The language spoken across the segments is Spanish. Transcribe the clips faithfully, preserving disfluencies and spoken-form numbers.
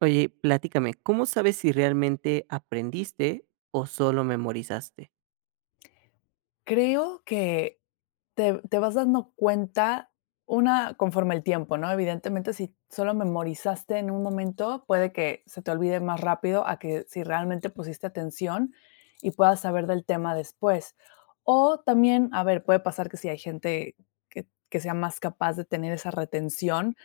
Oye, platícame, ¿cómo sabes si realmente aprendiste o solo memorizaste? Creo que te te vas dando cuenta una conforme al tiempo, ¿no?, evidentemente, si solo memorizaste en un momento, puede que se te olvide más rápido, a que si realmente pusiste atención y puedas saber del tema después, o también, a ver, puede pasar que si hay gente que que sea más capaz de tener esa retención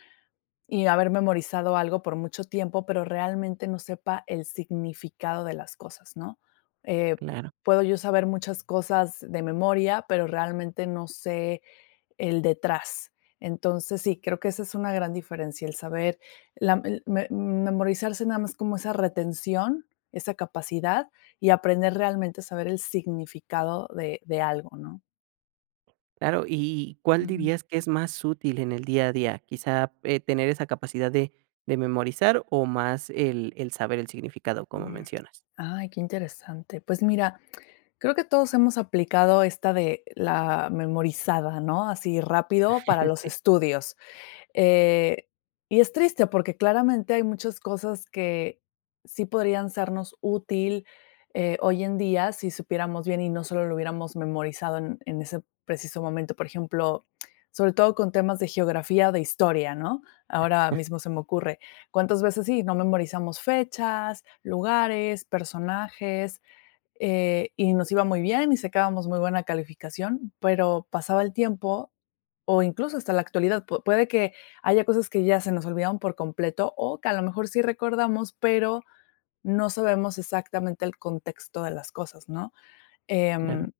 y haber memorizado algo por mucho tiempo, pero realmente no sepa el significado de las cosas, ¿no?, eh, Claro. puedo yo saber muchas cosas de memoria, pero realmente no sé el detrás, entonces sí, creo que esa es una gran diferencia, el saber la el me memorizarse nada más como esa retención, esa capacidad y aprender realmente, saber el significado de de algo, ¿no? Claro, y y, ¿cuál Uju. dirías que es más útil en el día a día, quizá, eh, tener esa capacidad de de memorizar o más el el saber el significado como mencionas? Ay, qué interesante, pues mira, creo que todos hemos aplicado esta de la memorizada, ¿no?, así rápido para los Si. estudios, eh, y es triste porque claramente hay muchas cosas que sí podrían sernos útil, eh, hoy en día si supiéramos bien y no solo lo hubiéramos memorizado en en ese preciso momento, por ejemplo, sobre todo con temas de geografía o de historia, ¿no?, ahora mismo se me ocurre, cuántas veces, sí, nos memorizamos fechas, lugares, personajes, eh, y nos iba muy bien y sacábamos muy buena calificación, pero pasaba el tiempo, o incluso hasta la actualidad, pu puede que haya cosas que ya se nos olvidaron por completo, o que a lo mejor sí recordamos, pero, no sabemos exactamente el contexto de las cosas, ¿no?, Claro. em,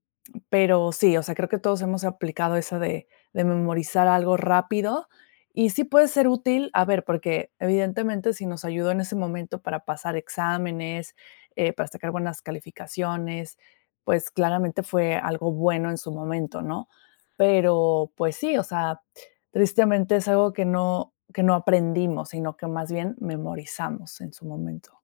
pero sí, o sea, creo que todos hemos aplicado esa de de memorizar algo rápido, y sí puede ser útil, a ver, porque, evidentemente, si nos ayudó en ese momento para pasar exámenes, eh, para sacar buenas calificaciones, pues, claramente, fue algo bueno en su momento, ¿no?, pero, pues, sí, o sea, tristemente, es algo que no que no aprendimos, sino que, más bien, memorizamos en su momento.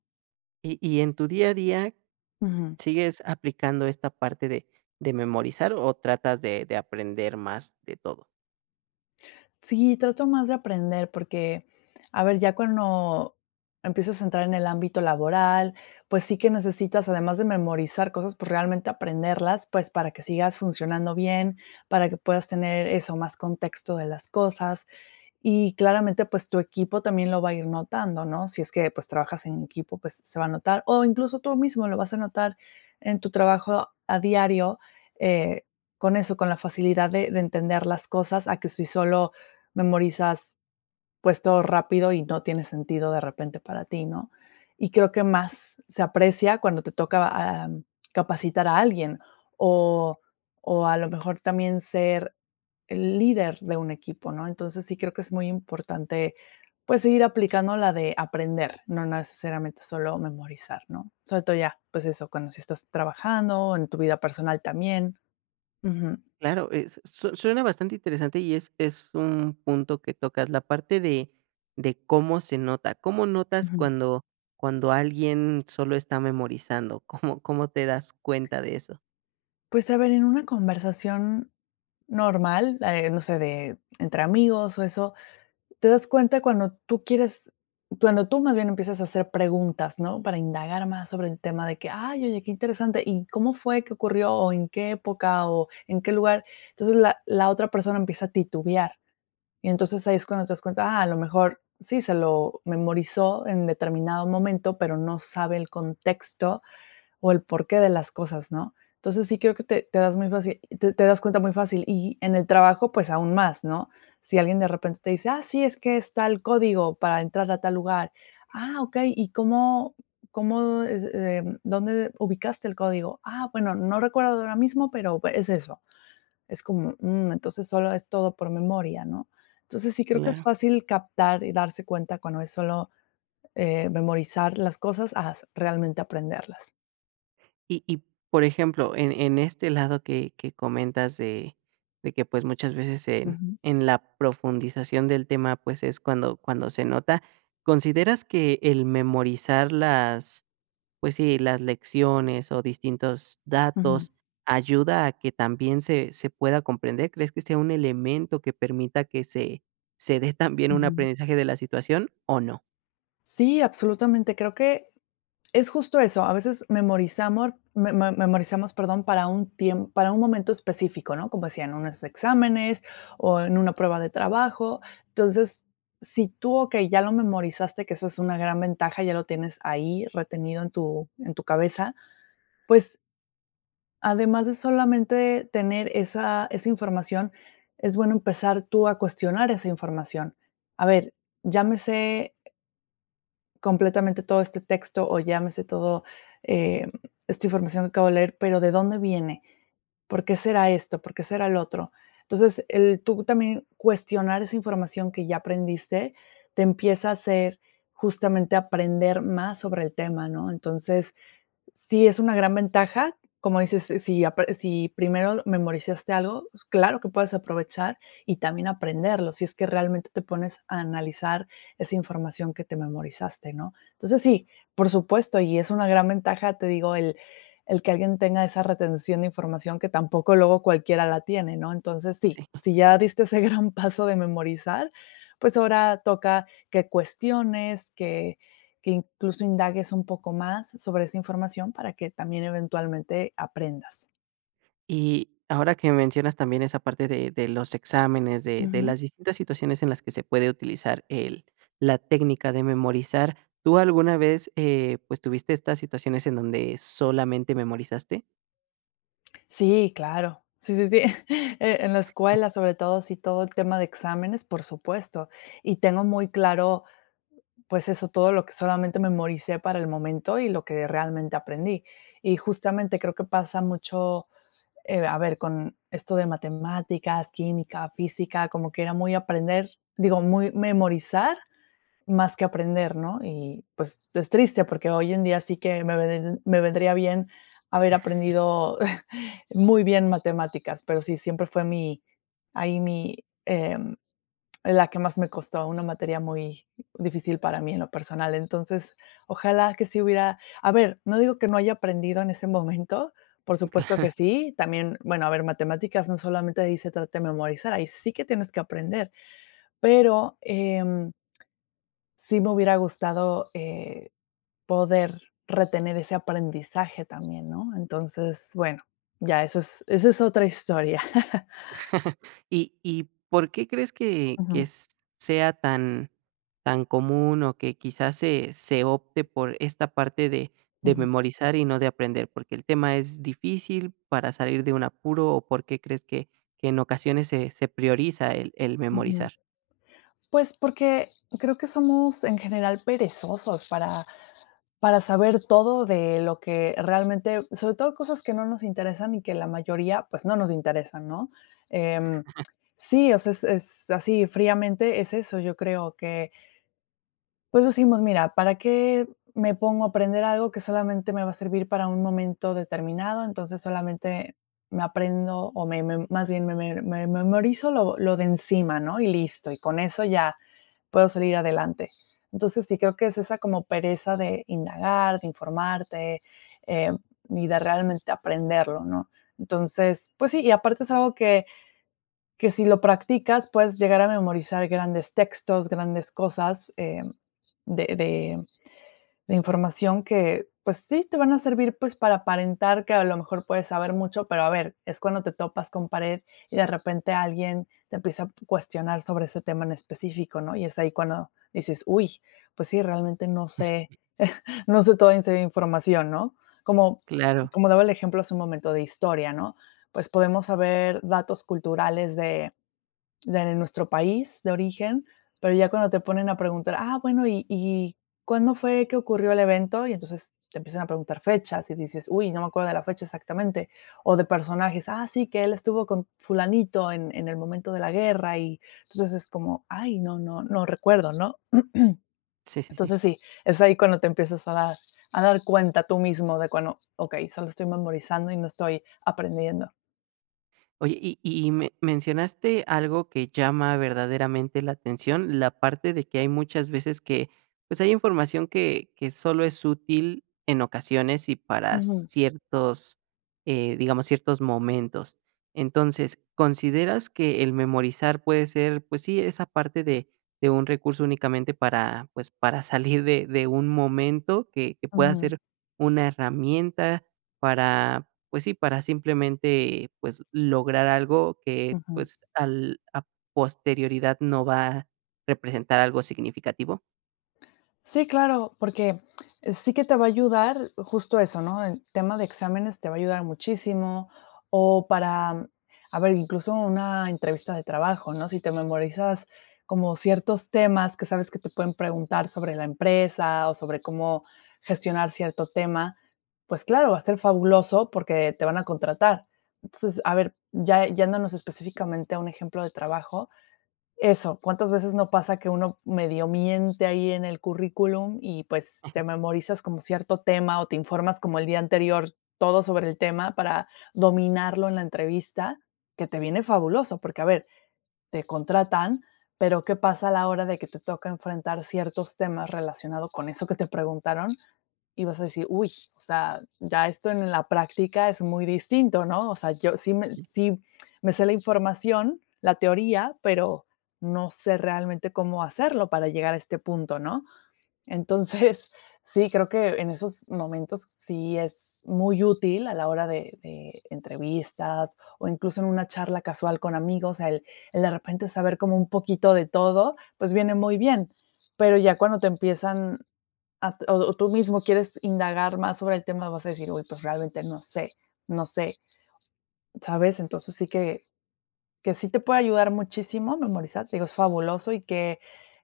¿Y y en tu día a día Ujú. sigues aplicando esta parte de de memorizar o tratas de de aprender más de todo? Sí, trato más de aprender porque a ver, ya cuando empiezas a entrar en el ámbito laboral, pues sí que necesitas, además de memorizar cosas, pues realmente aprenderlas, pues para que sigas funcionando bien, para que puedas tener eso, más contexto de las cosas y claramente, pues tu equipo también lo va a ir notando, ¿no?, si es que, pues trabajas en equipo, pues se va a notar, o incluso tú mismo lo vas a notar en tu trabajo a diario, eh, con eso, con la facilidad de de entender las cosas a que si solo memorizas, pues todo rápido y no tiene sentido de repente para ti, ¿no?, y creo que más se aprecia cuando te toca, am, capacitar a alguien o o a lo mejor, también ser el líder de un equipo, ¿no?, entonces, sí creo que es muy importante, pues, seguir aplicando la de aprender, no necesariamente solo memorizar, ¿no?, sobre todo ya pues, eso, cuando sí estás trabajando o en tu vida personal también. Ujú. Claro, eh, su suena bastante interesante y es es un punto que tocas, la parte de de cómo se nota, ¿cómo notas Ujú. cuando cuando alguien solo está memorizando? ¿Cómo cómo te das cuenta de eso? Pues, a ver, en una conversación normal, eh, no sé, de entre amigos o eso, te das cuenta cuando tú quieres cuando tú más bien empiezas a hacer preguntas, ¿no?, para indagar más sobre el tema de que: "Ay, oye, qué interesante, ¿y cómo fue que ocurrió o en qué época o en qué lugar?", entonces, la la otra persona empieza a titubear y entonces, ahí es cuando te das cuenta: "Ah, a lo mejor", sí, se lo memorizó en determinado momento, pero no sabe el contexto o el porqué de las cosas, ¿no?, entonces, sí creo que te te das muy fácil te te das cuenta muy fácil y en el trabajo, pues aún más, ¿no?, si alguien de repente te dice: "Ah, sí, es que es tal código para entrar a tal lugar". "Ah, okey, ¿y cómo cómo es, em dónde ubicaste el código?". "Ah, bueno, no recuerdo de ahora mismo pero es eso". Es como: "Mm, entonces solo es todo por memoria", ¿no?, entonces, sí creo que es Claro. fácil captar y darse cuenta cuando es solo, eh, memorizar las cosas a s realmente aprenderlas. Y y, por ejemplo, en en este lado que que comentas de de que, pues, muchas veces en Ujú. en la profundización del tema, pues, es cuando cuando se nota, ¿consideras que el memorizar las, pues sí, las lecciones o distintos Ujú datos, ayuda a que también se se pueda comprender? ¿Crees que sea un elemento que permita que se se dé también un Ujú. aprendizaje de la situación, o no? Sí, absolutamente. Creo que es justo eso, a veces memorizamor, memo memorizamos, perdón, para un tiem para un momento específico, ¿no?, como decía, en unos exámenes o en una prueba de trabajo. Entonces, si tú okey, ya lo memorizaste, que eso es una gran ventaja, ya lo tienes ahí, retenido en tu en tu cabeza, pues además de solamente tener esa esa información. Es bueno empezar tú a cuestionar esa información. A ver, llámese completamente todo este texto o llámese todo, em, esta información que acabo de leer, pero, ¿de dónde viene? ¿Por qué será esto? ¿Por qué será lo otro? Entonces, el tú también cuestionar esa información que ya aprendiste, te empieza a hacer, justamente, aprender más sobre el tema, ¿no? Entonces, sí es una gran ventaja, como dices, si apre si primero memorizaste algo, claro que puedes aprovechar y también aprenderlo, si es que realmente te pones a analizar esa información que te memorizaste, ¿no? Entonces, sí, por supuesto, y es una gran ventaja, te digo, el el que alguien tenga esa retención de información que tampoco luego cualquiera la tiene, ¿no? Entonces, sí, Sí. si ya diste ese gran paso de memorizar, pues, ahora toca que cuestiones, que que, incluso, indagues un poco más sobre esa información para que también, eventualmente, aprendas. Y ahora que mencionas también esa parte de de los exámenes, de de Ujú. las distintas situaciones en las que se puede utilizar el la técnica de memorizar, ¿tú alguna vez, eh, pues, tuviste estas situaciones en donde solamente memorizaste? Sí, claro. Sí, sí, sí. Eh, en la escuela, sobre todo, sí, todo el tema de exámenes, por supuesto. Y tengo muy claro, pues eso, todo lo que solamente memoricé para el momento, y lo que realmente aprendí. Y justamente, creo que pasa mucho, eh, a ver, con esto de matemáticas, química, física, como que era muy aprender digo, muy memorizar más que aprender, ¿no? Y, pues, es triste, porque hoy en día sí que me ven me vendría bien haber Ajá. aprendido muy bien matemáticas, pero sí, siempre fue mi, ahí mi em, la que más me costó, una materia muy difícil para mí en lo personal. Entonces, ojalá que sí hubiera a ver, no digo que no haya aprendido en ese momento, por Mm, supuesto que ajá. sí. También bueno, a ver matemáticas, no solamente ahí se trata de memorizar, ahí sí que tienes que aprender. Pero, em, sí me hubiera gustado, eh, poder retener ese aprendizaje también, ¿no? Entonces, bueno, ya eso es eso es otra historia. Y y, ¿por qué crees que que Ujú. sea tan tan común, o que, quizás, se se opte por esta parte de de Ujú. memorizar y no de aprender? ¿Por qué el tema es difícil para salir de un apuro? O, ¿por qué crees que que en ocasiones se se prioriza el el Ujú. memorizar? Pues, porque creo que somos, en general, perezosos para para saber todo de lo que realmente, sobre todo cosas que no nos interesan, y que la mayoría, pues, no nos interesan, ¿no? Em, sí o sea, es es así, fríamente es eso, yo creo que pues, decimos, mira, ¿para qué me pongo a aprender algo que solamente me va a servir para un momento determinado? Entonces, solamente me aprendo o me me más bien, me me memorizo lo lo de encima, ¿no?, y listo. Y con eso ya puedo salir adelante. Entonces, sí creo que es esa como pereza de indagar, de informarte, em, y de realmente aprenderlo, ¿no? Entonces, pues sí, y aparte es algo que, que, si lo practicas, puedes llegar a memorizar grandes textos, grandes cosas, em, de de de información que, pues sí, te van a servir, pues, para aparentar que, a lo mejor, puedes saber mucho, pero, a ver, es cuando te topas con pared, y,de repente, alguien te empieza a cuestionar p sobre ese tema en específico, ¿no? Y es ahí cuando dices: "¡Uy!", pues sí, realmente no sé no sé toda esa información, ¿no? Como Claro. como daba el ejemplo hace un momento de historia, ¿no? Pues, podemos saber datos culturales de de nuestro país de origen. Pero ya cuando te ponen a preguntar: "Ah, bueno, y y ¿cuándo fue que ocurrió el evento?" Y entonces, te empiezan a preguntar fechas y dices: "Uy, no me acuerdo de la fecha exactamente". O de personajes, ah, sí, que él estuvo con fulanito en en el momento de la guerra, y, entonces, es como, ay, no no no recuerdo, ¿no? Sí, sí, sí. Entonces, sí, es ahí cuando te empiezas a dar a dar cuenta tú mismo de cuando, okey, solo estoy memorizando y no estoy aprendiendo. Oye, y y me mencionaste algo que llama verdaderamente la atención, la parte de que hay muchas veces que, pues, hay información que que solo es útil en ocasiones y para Ujú. ciertos, eh, digamos, ciertos momentos. Entonces, ¿consideras que el memorizar puede ser, pues sí, esa parte de de un recurso únicamente para, pues, para salir de de un momento que que pueda Ujú. ser una herramienta para, pues sí, para simplemente pues lograr algo que Ujú. pues al a posterioridad no va representar algo significativo? Sí, claro, porque sí que te va a ayudar justo eso, ¿no?, en tema de exámenes te va a ayudar muchísimo, o para, a ver, incluso una entrevista de trabajo, ¿no? Si te memorizas como ciertos temas que sabes que te pueden preguntar sobre la empresa o sobre cómo gestionar cierto tema, pues claro, va a ser fabuloso porque te van a contratar. Entonces, a ver, ya yéndonos específicamente a un ejemplo de trabajo, eso, ¿cuántas veces no pasa que uno medio miente ahí en el currículum? Y, pues, te memorizas como cierto tema o te informas como el día anterior todo sobre el tema para dominarlo en la entrevista, que te viene fabuloso, porque, a ver, te contratan, pero, ¿qué pasa a la hora de que te toca enfrentar ciertos temas relacionado con eso que te preguntaron? Y vas a decir: "Uy, o sea, ya esto en la práctica es muy distinto", ¿no?, o sea, yo sí me Sí. sí me sé la información, la teoría, pero no sé realmente cómo hacerlo para llegar a este punto, ¿no? Entonces, sí, creo que en esos momentos sí es muy útil, a la hora de de entrevistas o incluso en una charla casual con amigos, el el, de repente, saber como un poquito de todo, pues viene muy bien, pero ya cuando te empiezan a o o tú mismo quieres indagar más sobre el tema, vas a deci: "Uy, pues, realmente no sé no sé, ¿sabes? Entonces, sí que que sí te puede ayudar muchísimo, memorizar, te digo, es fabuloso y que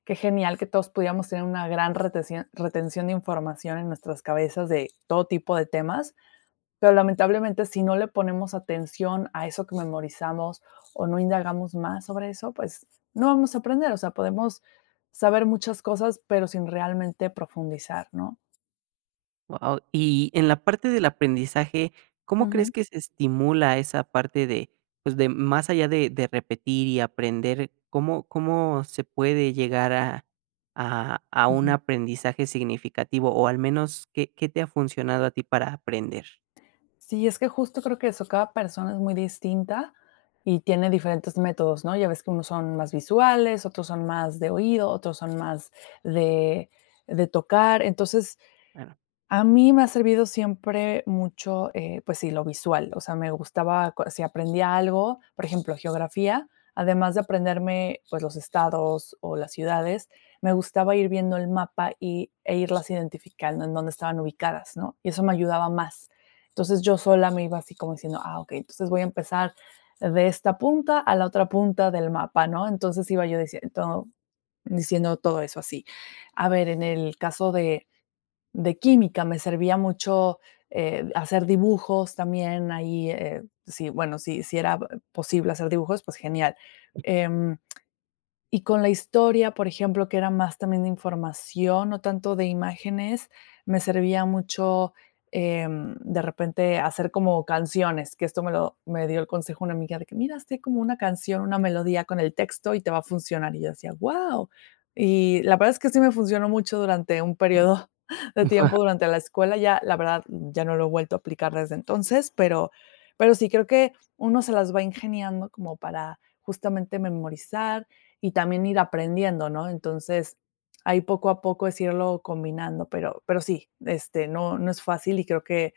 que genial que todos pudiéramos tener una gran reteción, retención de información, en nuestras cabezas, de todo tipo de temas, pero, lamentablemente, si no le ponemos atención a eso que memorizamos o no indagamos más sobre eso, pues, no vamos a aprender, o sea, podemos saber muchas cosas, pero sin realmente profundizar, ¿no? Wao. Y en la parte del aprendizaje, ¿cómo crees Ujú. que se estimula esa parte de, pues, de más allá de de repetir y aprender, ¿cómo cómo se puede llegar a, a a un Ujú. aprendizaje significativo, o al menos qué, qué te ha funcionado a ti para aprender? Sí, es que, justo, creo que eso cada persona es muy distinta y tiene diferentes métodos, ¿no? Ya ves que unos son más visuales, otros son más de oído, otros son más de, de tocar. Entonces, Bueno. a mí me ha servido siempre mucho, eh, pues sí, lo visual. O sea, me gustaba otros c si aprendía algo, por ejemplo, geografía, además de aprenderme, pues, los estados o las ciudades, me gustaba ir viendo el mapa y e irlas identificando en dónde estaban ubicadas, ¿no? Y eso me ayudaba más. Entonces, yo sola me iba así como diciendo: "Ah, okey, entonces, voy a empezar de esta punta a la otra punta del mapa", ¿no? Entonces, iba yo dicien todo, diciendo todo eso así. A ver, en el caso de de química, me servía mucho, eh, hacer dibujos también ahí, eh, si, bueno, si, si era b posible hacer dibujos, pues genial, em, y con la historia, por ejemplo, que era más también de información, no tanto de imágenes, me servía mucho, em, de repente, hacer como canciones, que esto me lo me dio el consejo una amiga de que: "Mira, hazte como una canción, una melodía con el texto, y te va a funcionar". Y yo decía: "Guau". Y la verdad es que sí me funcionó mucho durante un período de tiempo Wao. durante la escuela, ya, la verdad, ya no lo he vuelto a aplicar desde entonces, pero, pero sí, creo que uno se las va ingeniando como para, justamente, memorizar, y también ir aprendiendo, ¿no? Entonces, ahí poco a poco es irlo combinando, pero, pero sí, este, no no es fácil. Y creo que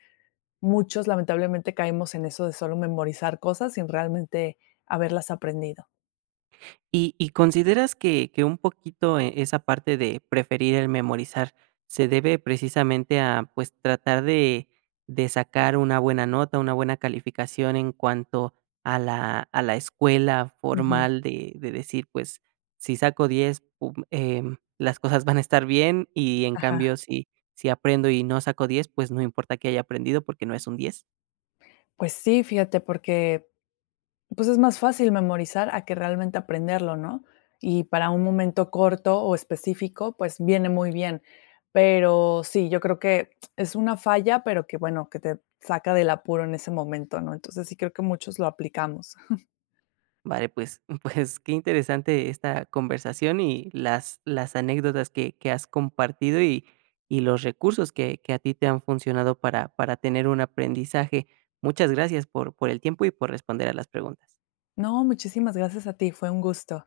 muchos, lamentablemente, caemos en eso de solo memorizar cosas sin realmente haberlas aprendido. ¿Y y consideras que que un poquito, eh, esa parte de preferir el memorizar, se debe precisamente a, pues, tratar de de sacar una buena nota, una buena calificación en cuanto a la a la escuela Ujú. formal de de decir: "Pues, si saco diez um eh, las cosas van a estar bien. Y, en Ajá. cambio, si, si aprendo, y no saco diez pues, no importa qué haya aprendido, porque no es un diez". Pues sí, fíjate, porque, pues, es más fácil memorizar a que realmente aprenderlo, ¿no? Y para un momento corto, o específico, pues, viene muy bien. Pero sí, yo creo que es una falla, pero que, bueno, que te saca del apuro en ese momento, ¿no? Entonces, sí creo que muchos lo aplicamos. Vale, pues, pues qué interesante esta conversación, y las, las anécdotas que que has compartido, y y los recursos que que a ti te han funcionado para para tener un aprendizaje. Muchas gracias por por el tiempo y por responder a las preguntas. No, muchísimas gracias a ti, fue un gusto.